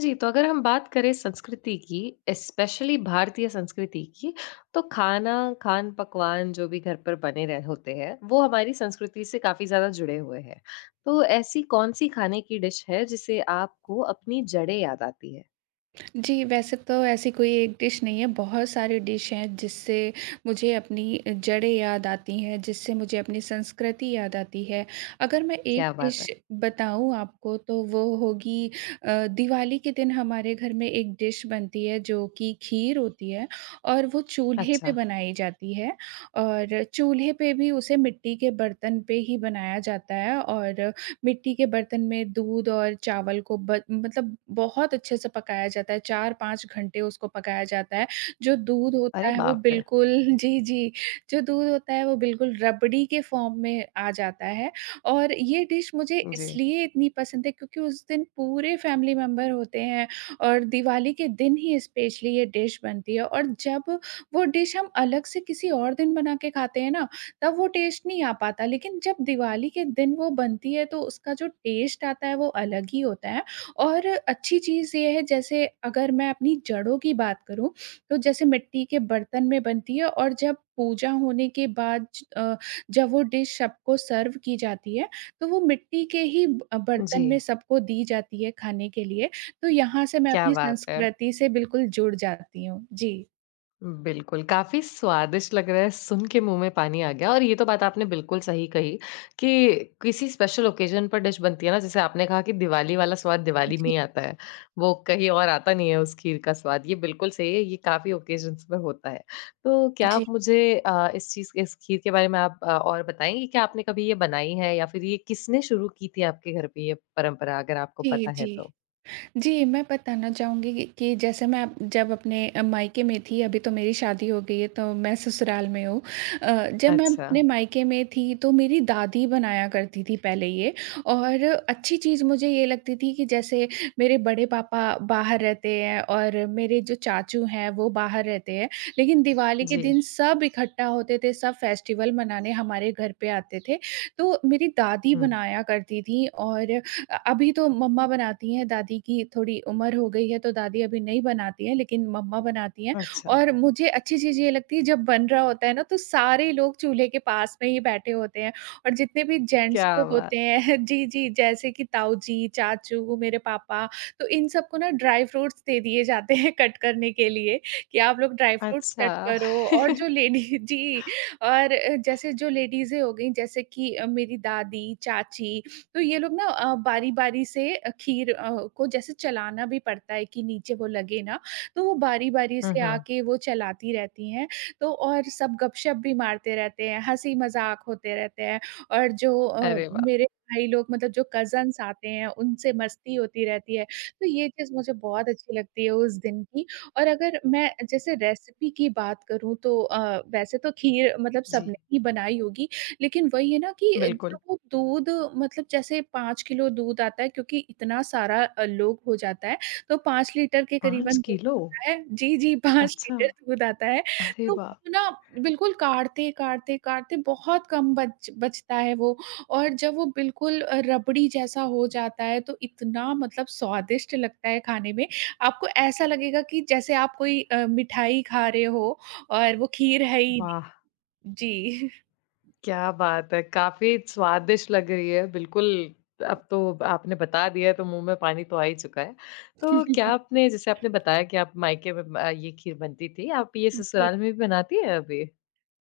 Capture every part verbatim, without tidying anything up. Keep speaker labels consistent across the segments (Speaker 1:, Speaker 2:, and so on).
Speaker 1: जी, तो अगर हम बात करें संस्कृति की, स्पेशली भारतीय संस्कृति की, तो खाना, खान-पकवान जो भी घर पर बने रह होते हैं, वो हमारी संस्कृति से काफ़ी ज़्यादा जुड़े हुए हैं। तो ऐसी कौन-सी खाने की डिश है जिसे आपको अपनी जड़ें याद आती है?
Speaker 2: जी, वैसे तो ऐसी कोई एक डिश नहीं है, बहुत सारी डिश हैं जिससे मुझे अपनी अ, जड़ें याद आती हैं, जिससे मुझे अपनी संस्कृति याद आती है। अगर मैं एक
Speaker 1: क्या बात
Speaker 2: डिश
Speaker 1: है!
Speaker 2: बताऊँ आपको तो वो होगी अ, दिवाली के दिन हमारे घर में एक डिश बनती है जो कि खीर होती है और वो चूल्हे पे
Speaker 1: अच्छा,
Speaker 2: बनाई जाती है और चूल्हे पे भी उसे मिट्टी के बर्तन पे ही बनाया जाता है और मिट्टी के बर्तन में दूध और चावल को ब मतलब बहुत अच्छे से पकाया जाता है, चार पाँच घंटे उसको पकाया जाता है। जो दूध
Speaker 1: अरे
Speaker 2: होता है वो
Speaker 1: बाप रे!
Speaker 2: बिल्कुल जी, जी। जो दूध होता है वो बिल्कुल रबड़ी के फ़ॉर्म में आ जाता है और ये डिश मुझे
Speaker 1: जी,
Speaker 2: इसलिए इतनी पसंद है क्योंकि उस दिन पूरे फैमिली मेंबर होते हैं और दिवाली के दिन ही स्पेशली ये डिश बनती है और जब वो डिश हम अलग से किसी और दिन बना के खाते हैं ना तब वो टेस्ट नहीं आ पाता, लेकिन जब दिवाली के दिन वो बनती है तो उसका जो टेस्ट आता है वो अलग ही होता है और अच्छी चीज़ ये है जैसे अगर मैं अपनी जड़ों की बात करूँ, तो जैसे मिट्टी के बर्तन में बनती है और जब पूजा होने के बाद ज- अ, जब वो डिश सबको सर्व की जाती है, तो वो मिट्टी के ही ब अ,
Speaker 1: जी,
Speaker 2: बर्तन में सबको दी जाती है खाने के लिए, तो यहाँ से मैं
Speaker 1: क्या
Speaker 2: अपनी
Speaker 1: बात है!
Speaker 2: संस्कृति से बिल्कुल जुड़ जाती हूँ। जी।
Speaker 1: बिल्कुल, काफ़ी स्वादिष्ट लग रहा है, सुन के मुँह में पानी आ गया और ये तो बात आपने बिल्कुल सही कही कि किसी स्पेशल ओकेज़न पर डिश बनती है ना, जैसे आपने कहा कि दिवाली वाला स्वाद दिवाली में
Speaker 2: जी।
Speaker 1: ही आता है, वो कहीं और आता नहीं है उस खीर का स्वाद, ये बिल्कुल सही है, ये काफ़ी ओकेज़न्स पे होता है। तो क्या आप मुझे अ, इस चीज़ इस खीर के बारे में आप अ, और बताएँगे कि आपने कभी ये बनाई है या फिर ये किसने शुरू की थी आपके घर पे ये परंपरा, अगर आपको
Speaker 2: जी,
Speaker 1: पता
Speaker 2: जी,
Speaker 1: है
Speaker 2: जी।
Speaker 1: तो?
Speaker 2: जी, मैं बताना चाहूँगी कि कि जैसे मैं अप जब अपने अ, मायके में थी, अभी तो मेरी शादी हो गई है, तो मैं ससुराल में हूँ। अ, जब मैं
Speaker 1: अच्छा,
Speaker 2: अपने मायके में थी, तो मेरी दादी बनाया करती थी पहले ये और अच्छी चीज़ मुझे ये लगती थी कि जैसे मेरे बड़े पापा बाहर रहते हैं और मेरे जो चाचू हैं, वो बाहर रहते हैं। लेकिन दिवाली के
Speaker 1: जी,
Speaker 2: दिन सब इकट्ठा होते थे, सब फेस्टिवल मनाने हमारे घर पे आते थे। तो मेरी दादी
Speaker 1: हुँ,
Speaker 2: बनाया करती थी और अ, अभी तो मम्मा बनाती हैं, दादी की थोड़ी उम्र हो गई है तो दादी अभी नहीं बनाती हैं, लेकिन मम्मा बनाती हैं
Speaker 1: अच्छा,
Speaker 2: और मुझे अच्छी चीज़ ये लगती है जब बन रहा होता है ना तो सारे लोग चूल्हे के पास में ही बैठे होते हैं और जितने भी जेंट्स
Speaker 1: क्या
Speaker 2: लोग
Speaker 1: बात!
Speaker 2: होते हैं जी, जी, जैसे कि ताऊ जी, चाचू, मेरे पापा, तो इन सबको ना ड्राई फ्रूट्स दे दिए जाते हैं कट करने के लिए कि आप लोग ड्राई फ्रूट्स
Speaker 1: अच्छा।
Speaker 2: कट करो और जो लेडी जी और अ, जैसे जो लेडीज़ें हो गईं जैसे कि अ, मेरी दादी, चाची तो ये लोग ना अ, बारी-बारी से अ, खीर अ, को जैसे चलाना भी पड़ता है कि नीचे वो लगे ना, तो वो बारी-बारी
Speaker 1: हुँ,
Speaker 2: से
Speaker 1: हुँ।
Speaker 2: आके वो चलाती रहती हैं। तो और सब गपशप भी मारते रहते हैं, हँसी-मज़ाक होते रहते हैं और जो अ,
Speaker 1: अरे वाह!
Speaker 2: मेरे भाई लोग मतलब जो कज़न्स आते हैं, उनसे मस्ती होती रहती है। तो ये चीज़ मुझे बहुत अच्छी लगती है उस दिन की और अगर मैं जैसे रेसिपी की बात करूँ तो अ, वैसे तो खीर मतलब
Speaker 1: जी,
Speaker 2: सबने ही बनाई होगी लेकिन वही है ना कि
Speaker 1: बिल्कुल।
Speaker 2: जब वो दूध मतलब जैसे पाँच किलो दूध आता है क्योंकि इतना सारा अ, लोग हो जाता है, तो पाँच लीटर के
Speaker 1: पाँच
Speaker 2: करीबन दूध
Speaker 1: किलो?
Speaker 2: आता है जी, जी, पाँच
Speaker 1: अच्छा,
Speaker 2: लीटर दूध आता है।
Speaker 1: अरे
Speaker 2: तो
Speaker 1: वाह!
Speaker 2: वो ना बिल्कुल काढ़ते-काढ़ते-काढ़ते बहुत कम बच बचता है वो और जब वो बिल्कुल अ, रबड़ी जैसा हो जाता है तो इतना मतलब स्वादिष्ट लगता है खाने में। आपको ऐसा लगेगा कि जैसे आप कोई अ, मिठाई खा रहे हो और वो खीर है ही
Speaker 1: वाह!
Speaker 2: नहीं। जी।
Speaker 1: क्या बात है, काफ़ी स्वादिष्ट लग रही है, बिल्कुल अब तो आपने बता दिया है तो मुँह में पानी तो आ ही चुका है। तो क्या आपने जैसे आपने बताया कि आप मायके में अ, ये खीर बनती थी, आप ये
Speaker 2: जी।
Speaker 1: ससुराल में भी बनाती हैं अभी?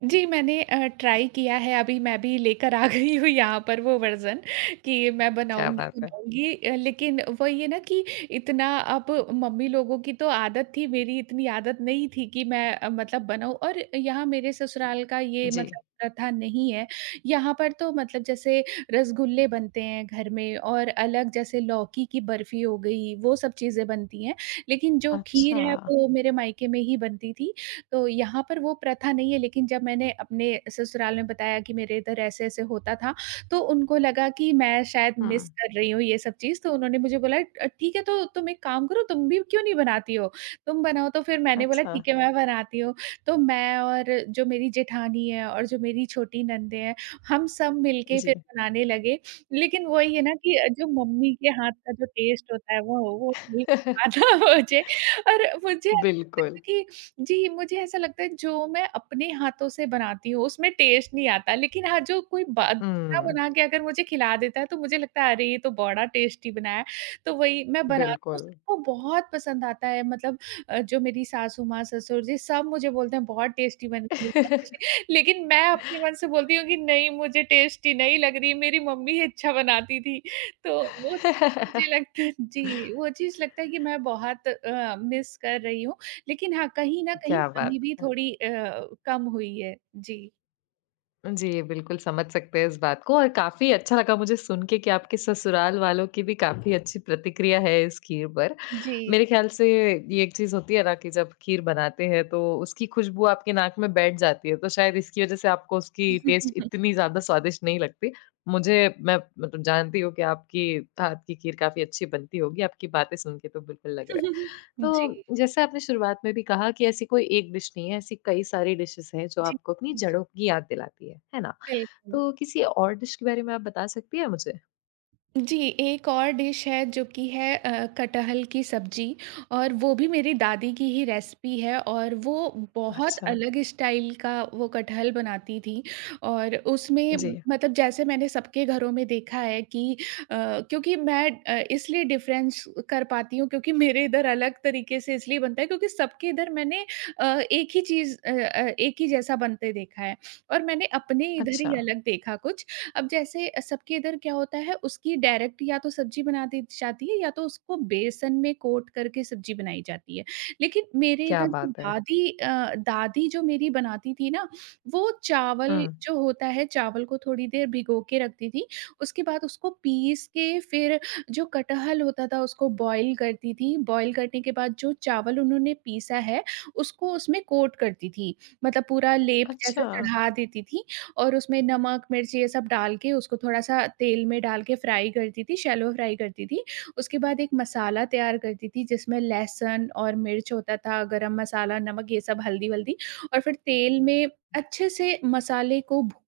Speaker 2: जी, मैंने अ, ट्राई किया है अभी मैं भी लेकर आ गई हूँ यहाँ पर वो वर्ज़न कि मैं
Speaker 1: क्या
Speaker 2: बनाऊँगी,
Speaker 1: बात है।
Speaker 2: बनाऊँगी अ, लेकिन वही है ना कि इतना अब मम्मी लोगों की तो आदत थी, मेरी इतनी आदत नहीं थी कि मैं अ, मतलब बनाऊँ और यहाँ मेरे ससुराल का ये
Speaker 1: जी।
Speaker 2: मतलब प्रथा नहीं है। यहाँ पर तो मतलब जैसे रसगुल्ले बनते हैं घर में और अलग जैसे लौकी की बर्फ़ी हो गई, वो सब चीज़ें बनती हैं। लेकिन जो खीर
Speaker 1: अच्छा।
Speaker 2: है, वो मेरे मायके में ही बनती थी तो यहाँ पर वो प्रथा नहीं है लेकिन जब मैंने अपने ससुराल में बताया कि मेरे इधर ऐसे-ऐसे होता था, तो उनको लगा कि मैं शायद मिस
Speaker 1: हुँ,
Speaker 2: कर रही हूँ ये सब चीज़, तो उन्होंने मुझे बोला अ, "ठीक है, तो तुम एक काम करो, तुम भी क्यों नहीं बनाती हो? तुम बनाओ।" तो फिर मैंने बोला,
Speaker 1: अच्छा।
Speaker 2: "ठीक है, मैं बनाती हूँ।" तो मैं और जो मेरी जेठानी है और जो मेरी छोटी ननदें हैं, हम सब मिलके
Speaker 1: जी,
Speaker 2: फिर बनाने लगे। लेकिन वही है ना कि अ, जो मम्मी के हाथ का जो टेस्ट होता है, वो वो नहीं आ था मुझे और मुझे ऐसा लगता
Speaker 1: बिल्कुल।
Speaker 2: था कि जी, मुझे ऐसा लगता है जो मैं अपने हाथों से बनाती हूँ उसमें टेस्ट नहीं आता, लेकिन हाँ, जो कोई बा दूसरा
Speaker 1: हुँ,
Speaker 2: बना के अगर मुझे खिला देता है तो मुझे लगता है अरे ये तो बड़ा टेस्टी बनाया है। तो वही मैं बनाती हूँ
Speaker 1: बिल्कुल।
Speaker 2: सबको बहुत पसंद आता है मतलब अ, जो मेरी सासू माँ, ससुर जी सब मुझे बोलते हैं बहुत टेस्टी बनी है, बहुत टेस्टी लेकिन मैं अपने मन से बोलती हूँ कि नहीं मुझे टेस्टी नहीं लग रही, मेरी मम्मी ही अच्छा बनाती थी। तो वो चीज़ मुझे लगता है जी, वो चीज़ लगता है कि मैं बहुत अ, मिस कर रही हूँ। लेकिन हाँ, कहीं न कहीं
Speaker 1: क्या बात
Speaker 2: कमी भी
Speaker 1: है।
Speaker 2: थोड़ी अ, कम हुई है। जी।
Speaker 1: जी, बिल्कुल समझ सकते हैं इस बात को और काफ़ी अच्छा लगा मुझे सुन के कि आपके ससुराल वालों की भी काफ़ी अच्छी प्रतिक्रिया है इस खीर पर।
Speaker 2: जी।
Speaker 1: मेरे ख़्याल से ये एक चीज़ होती है ना कि जब खीर बनाते हैं तो उसकी खुशबू आपके नाक में बैठ जाती है, तो शायद इसकी वज़ह से आपको उसकी
Speaker 2: जी,
Speaker 1: टेस्ट इतनी ज़्यादा स्वादिष्ट नहीं लगती। मुझे मैं मतलब जानती हूँ कि आपकी हाथ की खीर काफ़ी अच्छी बनती होगी, आपकी बातें सुन के तो बिल्कुल लग रहा है। तो जैसे आपने शुरुआत में भी कहा कि ऐसी कोई एक डिश नहीं है, ऐसी कई सारी डिशेज़ हैं जो
Speaker 2: जी,
Speaker 1: आपको अपनी
Speaker 2: जी।
Speaker 1: जड़ों की याद दिलाती है, है ना?
Speaker 2: बिल्कुल।
Speaker 1: तो किसी और डिश के बारे में आप बता सकती हैं मुझे?
Speaker 2: जी, एक और डिश है जो कि है अ, कटहल की सब्ज़ी और वो भी मेरी दादी की ही रेसिपी है और वो बहुत
Speaker 1: अच्छा,
Speaker 2: अलग स्टाइल का वो कटहल बनाती थी और उसमें
Speaker 1: जी,
Speaker 2: मतलब जैसे मैंने सबके घरों में देखा है कि अ, क्योंकि मैं अ, इसलिए डिफ़रेंस कर पाती हूँ क्योंकि मेरे इधर अलग तरीके से इसलिए बनता है क्योंकि सबके इधर मैंने अ, एक ही चीज़ अ अ, एक ही जैसा बनते देखा है और मैंने अपने इधर
Speaker 1: अच्छा।
Speaker 2: ही अलग देखा कुछ। अब जैसे अ, सबके इधर क्या होता है उसकी डायरेक्ट या तो सब्जी बना दी जाती है या तो उसको बेसन में कोट करके सब्जी बनाई जाती है। लेकिन मेरे
Speaker 1: क्या
Speaker 2: इधर जो
Speaker 1: बात है!
Speaker 2: दादी अ, दादी जो मेरी बनाती थी ना, वो चावल
Speaker 1: हुँ।
Speaker 2: जो होता है चावल को थोड़ी देर भिगो के रखती थी। उसके बाद उसको पीस के फिर जो कटहल होता था उसको बॉयल करती थी। बॉयल करने के बाद जो चावल उन्होंने पीसा है उसको उसमें कोट करती थी। मतलब पूरा लेप
Speaker 1: अच्छा।
Speaker 2: जैसा चढ़ा देती थी और उसमें नमक, मिर्च ये सब डाल के उसको थोड़ा-सा तेल में डाल के फ्राई करती थी, शैलो फ्राई करती थी। उसके बाद एक मसाला तैयार करती थी जिसमें लहसुन और मिर्च होता था, गरम मसाला, नमक ये सब हल्दी-वल्दी और फिर तेल में अच्छे से मसाले को भू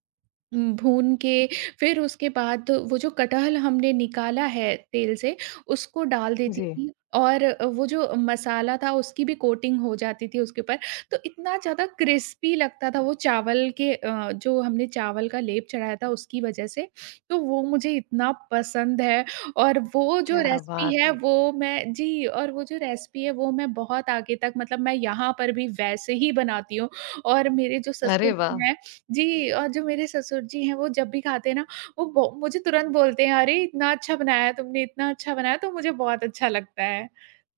Speaker 2: उम, भून के फिर उसके बाद वो जो कटहल हमने निकाला है तेल से, उसको डाल देती
Speaker 1: जी।
Speaker 2: थी और वो जो मसाला था उसकी भी कोटिंग हो जाती थी उसके ऊपर। तो इतना ज़्यादा क्रिस्पी लगता था वो चावल के अ, जो हमने चावल का लेप चढ़ाया था उसकी वज़ह से, तो वो मुझे इतना पसंद है और वो जो
Speaker 1: क्या
Speaker 2: रेसिपी
Speaker 1: बात
Speaker 2: है
Speaker 1: है!
Speaker 2: वो मैं जी और वो जो रेसिपी है वो मैं बहुत आगे तक मतलब मैं यहाँ पर भी वैसे ही बनाती हूँ और मेरे जो
Speaker 1: अरे
Speaker 2: ससुर
Speaker 1: वाह!
Speaker 2: जी हैं जी और जो मेरे ससुर जी हैं, वो जब भी खाते हैं ना, वो बो मुझे तुरंत बोलते हैं, "अरे! "इतना अच्छा बनाया तुमने, इतना अच्छा बनाया।" तो मुझे बहुत अच्छा लगता है।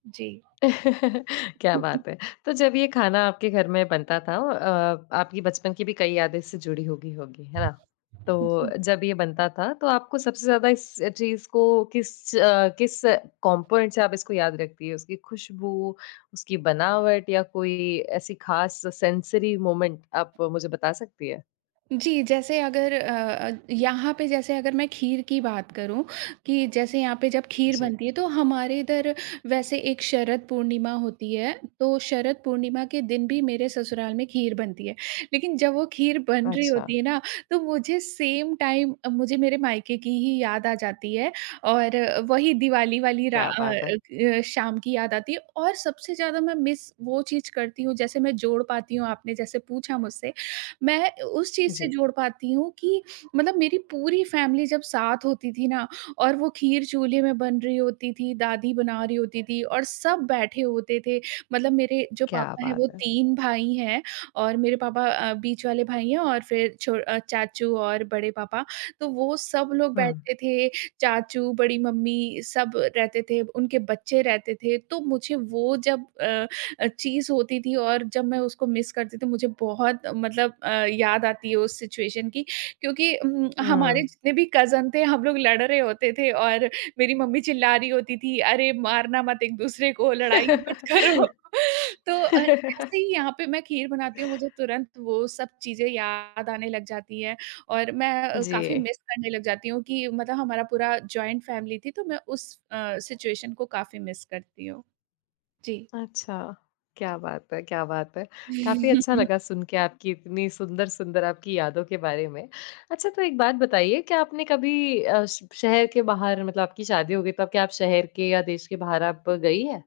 Speaker 2: जी।
Speaker 1: क्या
Speaker 2: हुँ, हुँ।
Speaker 1: बात है! तो जब ये खाना आपके घर में बनता था अ, आपकी बचपन की भी कई यादें इससे जुड़ी होगी होगी, है ना?
Speaker 2: जी।
Speaker 1: तो जब ये बनता था तो आपको सबसे ज़्यादा इस चीज़ को किस अ, किस कंपोनेंट से आप इसको याद रखती है? उसकी खुशबू, उसकी बनावट या कोई ऐसी ख़ास सेंसरी मोमेंट आप मुझे बता सकती है?
Speaker 2: जी, जैसे अगर अ अ, यहाँ पे जैसे अगर मैं खीर की बात करूँ कि जैसे यहाँ पे जब खीर
Speaker 1: जी।
Speaker 2: बनती है तो हमारे इधर वैसे एक शरद पूर्णिमा होती है, तो शरद पूर्णिमा के दिन भी मेरे ससुराल में खीर बनती है। लेकिन जब वो खीर बन रही
Speaker 1: अच्छा,
Speaker 2: होती है ना, तो मुझे सेम टाइम अ, मुझे मेरे मायके की ही याद आ जाती है और वही दिवाली वाली रा
Speaker 1: क्या
Speaker 2: अ
Speaker 1: बात है!
Speaker 2: अ, शाम की याद आती है और सबसे ज़्यादा मैं मिस वो चीज़ करती हूँ, जैसे मैं जोड़ पाती हूँ, आपने जैसे पूछा मुझसे मैं उस चीज़ से
Speaker 1: जी,
Speaker 2: जोड़ पाती हूँ कि मतलब मेरी पूरी फैमिली जब साथ होती थी ना और वो खीर चूल्हे में बन रही होती थी, दादी बना रही होती थी और सब बैठे होते थे। मतलब मेरे जो
Speaker 1: क्या
Speaker 2: पापा हैं वो
Speaker 1: बात है!
Speaker 2: तीन भाई हैं और मेरे पापा अ, बीच वाले भाई हैं और फिर छो अ, चाचू और बड़े पापा, तो वो सब लोग
Speaker 1: हुँ,
Speaker 2: बैठते थे, चाचू, बड़ी मम्मी सब रहते थे, उनके बच्चे रहते थे। तो मुझे वो जब अ, अ, चीज़ होती थी और जब मैं उसको मिस करती थी मुझे बहुत मतलब अ, याद आती है उस सिचुएशन की क्योंकि उम, हमारे
Speaker 1: हुँ।
Speaker 2: जितने भी कज़न थे हम लोग लड़ रहे होते थे और मेरी मम्मी चिल्ला रही होती थी, "अरे! मारना मत एक-दूसरे को, लड़ाई मत करो।" तो अ, ऐसे ही यहाँ पे मैं खीर बनाती हूँ मुझे तुरंत वो सब चीज़ें याद आने लग जाती हैं और मैं अ,
Speaker 1: जी।
Speaker 2: काफ़ी मिस करने लग जाती हूँ कि मतलब हमारा पूरा जॉइंट फैमिली थी तो मैं उस अ, सिचुएशन को काफ़ी मिस करती हूँ। जी।
Speaker 1: अच्छा, क्या बात है, क्या बात है। काफ़ी अच्छा लगा सुन के आपकी इतनी सुंदर-सुंदर आपकी यादों के बारे में। अच्छा तो एक बात बताइए क्या आपने कभी अ, श शहर के बाहर मतलब आपकी शादी हो गई तब क्या आप शहर के या देश के बाहर आप गई हैं?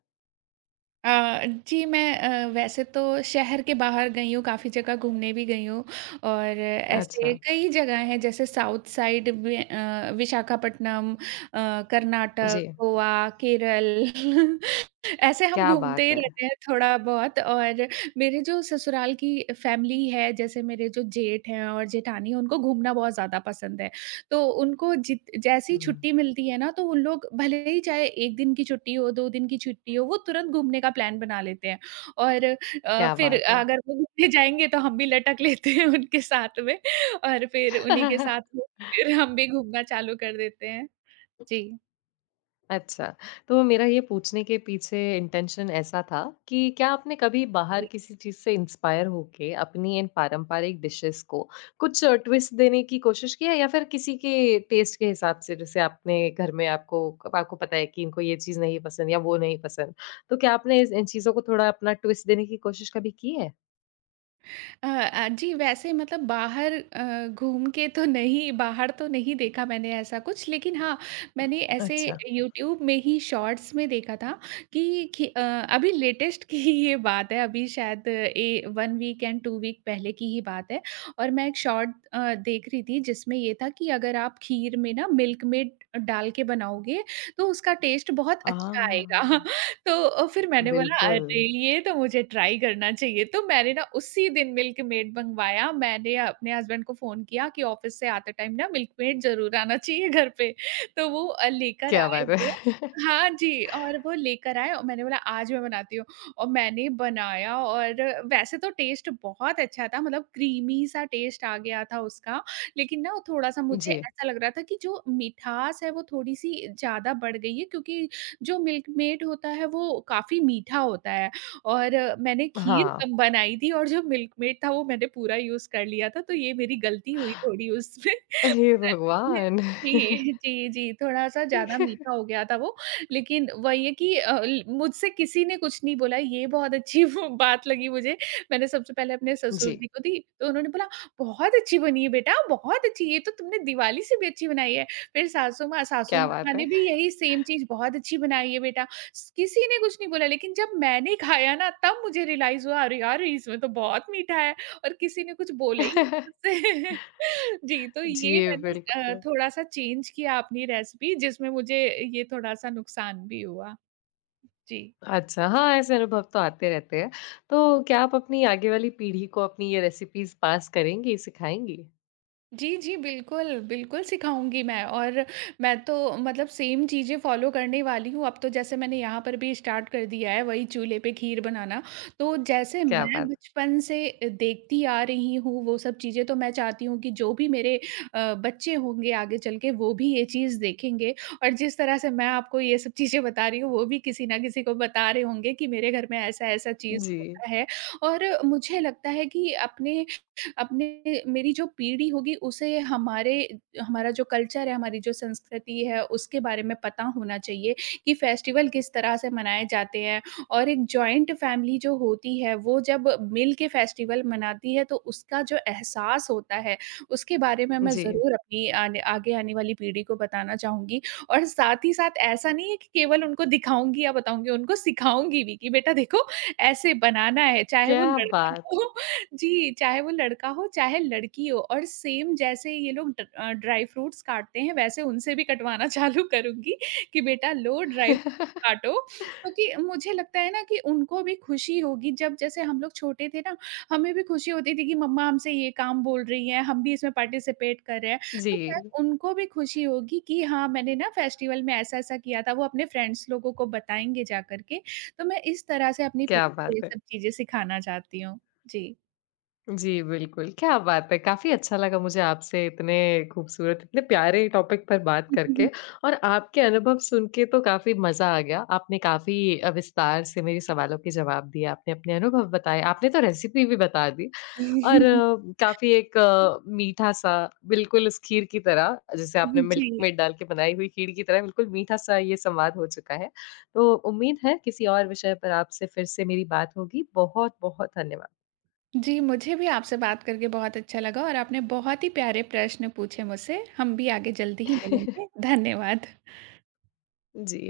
Speaker 2: अ, जी, मैं अ, वैसे तो शहर के बाहर गई हूँ, काफ़ी जगह घूमने भी गई हूँ और ऐसे
Speaker 1: अच्छा,
Speaker 2: कई जगह हैं जैसे साउथ साइड में अ, विशाखापट्टनम अ, कर्नाटक,
Speaker 1: जी।
Speaker 2: गोवा, केरल। ऐसे हम
Speaker 1: क्या
Speaker 2: घूमते
Speaker 1: बात
Speaker 2: ही
Speaker 1: है।
Speaker 2: रहते हैं थोड़ा बहुत और मेरे जो ससुराल की फैमिली है, जैसे मेरे जो जेठ हैं और जेठानी हैं, उनको घूमना बहुत ज़्यादा पसंद है। तो उनको जित जैसे ही
Speaker 1: हुँ,
Speaker 2: छुट्टी मिलती है ना, तो उन लोग भले ही चाहे एक दिन की छुट्टी हो, दो दिन की छुट्टी हो, वो तुरंत घूमने का प्लान बना लेते हैं। और अ,
Speaker 1: क्या
Speaker 2: फिर
Speaker 1: बात है।
Speaker 2: अगर वो घूमने जाएँगे तो हम भी लटक लेते हैं उनके साथ में और फिर उन्हीं के साथ में फिर हम भी घूमना चालू कर देते हैं। जी।
Speaker 1: अच्छा, तो मेरा ये पूछने के पीछे इंटेंशन ऐसा था कि क्या आपने कभी बाहर
Speaker 2: जी
Speaker 1: किसी चीज़ से इंस्पायर होके अपनी इन पारंपरिक डिशेज़ को कुछ ट्विस्ट देने की कोशिश की है या फिर किसी के टेस्ट के हिसाब से जैसे आपने घर में आपको आपको पता है कि इनको ये चीज़ नहीं पसंद या वो नहीं पसंद, तो क्या आपने इस इन चीज़ों को थोड़ा अपना ट्विस्ट देने की कोशिश कभी की है?
Speaker 2: अ अ, जी, वैसे मतलब बाहर अ, घूम के तो नहीं बाहर तो नहीं देखा मैंने ऐसा कुछ, लेकिन हाँ, मैंने ऐसे
Speaker 1: अच्छा।
Speaker 2: यूट्यूब में ही शॉर्ट्स में देखा था कि खि अ, अभी लेटेस्ट की ही ये बात है, अभी शायद a one week and two week पहले की ही बात है और मैं एक शॉर्ट अ, देख रही थी जिसमें ये था कि अगर आप खीर में ना मिल्क मेड डाल के बनाओगे, तो उसका टेस्ट बहुत अच्छा
Speaker 1: आ,
Speaker 2: आएगा। तो अ, फिर मैंने बोला
Speaker 1: बिल्कुल।
Speaker 2: अरे! ये तो मुझे ट्राई करना चाहिए। तो मैंने ना उसी दिन मिल्क मेड मँगवाया। मैंने अपने हस्बैंड को फ़ोन किया कि ऑफ़िस से आते टाइम ना मिल्क मेड ज़रूर आना चाहिए घर पे। तो वो अ, लेकर
Speaker 1: क्या
Speaker 2: आए
Speaker 1: बात है!
Speaker 2: वो हाँ जी, और वो लेकर आए और मैंने बोला आज मैं बनाती हूँ। और मैंने बनाया और वैसे तो टेस्ट बहुत अच्छा था मतलब क्रीमी सा टेस्ट आ गया था उसका। लेकिन ना थोड़ा-सा मुझे
Speaker 1: जी।
Speaker 2: ऐसा लग रहा था कि जो मिठास है वो थोड़ी-सी ज़्यादा बढ़ गई है क्योंकि जो मिल्कमेड होता है वो काफ़ी मीठा होता है और मैंने खीर
Speaker 1: हाँ।
Speaker 2: कम बनाई थी और जो मिल्कमेड था वो मैंने पूरा यूज़ कर लिया था, तो ये मेरी गलती हुई थोड़ी उसमें।
Speaker 1: हे भगवान!
Speaker 2: जी, जी, जी, थोड़ा-सा ज़्यादा मीठा हो गया था वो, लेकिन वही है कि अ, ल मुझसे किसी ने कुछ नहीं बोला, ये बहुत अच्छी वो बात लगी मुझे। मैंने सबसे पहले अपने
Speaker 1: जी।
Speaker 2: ससुर जी को दी, तो उन्होंने बोला, "बहुत अच्छी बनी है बेटा, बहुत अच्छी, ये तो तुमने दिवाली से भी अच्छी बनाई है।" फिर सासू माँ सासू
Speaker 1: क्या
Speaker 2: माँ
Speaker 1: बात है!
Speaker 2: ने भी यही सेम चीज़ बहुत अच्छी बनाई है बेटा। स किसी ने कुछ नहीं बोला लेकिन जब मैंने खाया ना तब मुझे रियलाइज़ हुआ अरे यार! इसमें तो बहुत मीठा है और किसी ने कुछ बोला ही नहीं मुझसे। जी, तो ये
Speaker 1: जी,
Speaker 2: मैंने अ,
Speaker 1: बिल्कुल।
Speaker 2: थोड़ा-सा चेंज किया अपनी रेसिपी जिसमें मुझे ये थोड़ा-सा नुकसान भी हुआ। जी।
Speaker 1: अच्छा, हाँ, ऐसे अनुभव तो आते रहते हैं। तो क्या आप अपनी आगे वाली पीढ़ी को अपनी ये रेसिपीज़ पास करेंगी, सिखाएँगी?
Speaker 2: जी, जी, बिल्कुल, बिल्कुल सिखाऊँगी मैं और मैं तो मतलब सेम चीज़ें फ़ॉलो करने वाली हूँ। अब तो जैसे मैंने यहाँ पर भी स्टार्ट कर दिया है वही चूल्हे पे खीर बनाना। तो जैसे
Speaker 1: क्या
Speaker 2: मैं
Speaker 1: बात!
Speaker 2: बचपन से अ, देखती आ रही हूँ वो सब चीज़ें तो मैं चाहती हूँ कि जो भी मेरे अ, बच्चे होंगे आगे चल के वो भी ये चीज़ देखेंगे और जिस तरह से मैं आपको ये सब चीज़ें बता रही हूँ वो भी किसी न किसी को बता रहे होंगे कि मेरे घर में ऐसा-ऐसा चीज़
Speaker 1: जी,
Speaker 2: होता है। और मुझे लगता है कि अपने अपने मेरी जो पीढ़ी होगी उसे हमारे हमारा जो कल्चर है, हमारी जो संस्कृति है, उसके बारे में पता होना चाहिए कि फेस्टिवल किस तरह से मनाए जाते हैं और एक जॉइंट फैमिली जो होती है, वो जब मिल के फेस्टिवल मनाती है, तो उसका जो एहसास होता है, उसके बारे में मैं
Speaker 1: जी।
Speaker 2: ज़रूर अपनी आने आगे आने वाली पीढ़ी को बताना चाहूँगी और साथ ही साथ ऐसा नहीं है कि केवल उनको दिखाऊँगी या बताऊँगी, उनको सिखाऊँगी भी कि बेटा देखो, ऐसे बनाना है, चाहे वो
Speaker 1: क्या
Speaker 2: लड़का
Speaker 1: बात!
Speaker 2: हो जी, चाहे वो लड़का हो, चाहे लड़की हो और सेम जैसे ये लोग ड अ, ड्राई फ्रूट्स काटते हैं, वैसे उनसे भी कटवाना चालू करूँगी कि बेटा लो ड्राई फ्रूट्स काटो। क्योंकि मुझे लगता है ना कि उनको भी खुशी होगी जब जैसे हम लोग छोटे थे ना, हमें भी खुशी होती थी कि मम्मा हमसे ये काम बोल रही हैं, हम भी इसमें पार्टिसिपेट कर रहे हैं। तो
Speaker 1: जी,
Speaker 2: शायद उनको भी खुशी होगी कि हाँ, मैंने ना फेस्टिवल में ऐसा-ऐसा किया था, वो अपने फ्रेंड्स लोगों को बताएँगे जा कर के। तो मैं इस तरह से अपनी
Speaker 1: क्या
Speaker 2: पीढ़ी को ये
Speaker 1: बात है!
Speaker 2: सब चीज़ें सिखाना चाहती हूँ। जी।
Speaker 1: जी, बिल्कुल, क्या बात है! काफ़ी अच्छा लगा मुझे आपसे इतने खूबसूरत, इतने प्यारे टॉपिक पर बात करके
Speaker 2: हुँ,
Speaker 1: और आपके अनुभव सुन के तो काफ़ी मज़ा आ गया। आपने काफ़ी अ, विस्तार से मेरे सवालों के जवाब दिए, आपने अपने अनुभव बताए, आपने तो रेसिपी भी बता दी। और
Speaker 2: हुँ,
Speaker 1: काफ़ी एक अ, मीठा-सा बिल्कुल उस खीर की तरह जैसे आपने
Speaker 2: हुँ।
Speaker 1: मिल्क
Speaker 2: जी।
Speaker 1: मेड डाल के बनाई हुई खीर की तरह बिल्कुल मीठा-सा ये संवाद हो चुका है। तो उम्मीद है किसी और विषय पर आपसे फिर से मेरी बात होगी। बहुत-बहुत धन्यवाद।
Speaker 2: जी, मुझे भी आपसे बात करके बहुत अच्छा लगा और आपने बहुत ही प्यारे प्रश्न पूछे मुझसे। हम भी आगे जल्दी ही मिलेंगे। धन्यवाद।
Speaker 1: जी।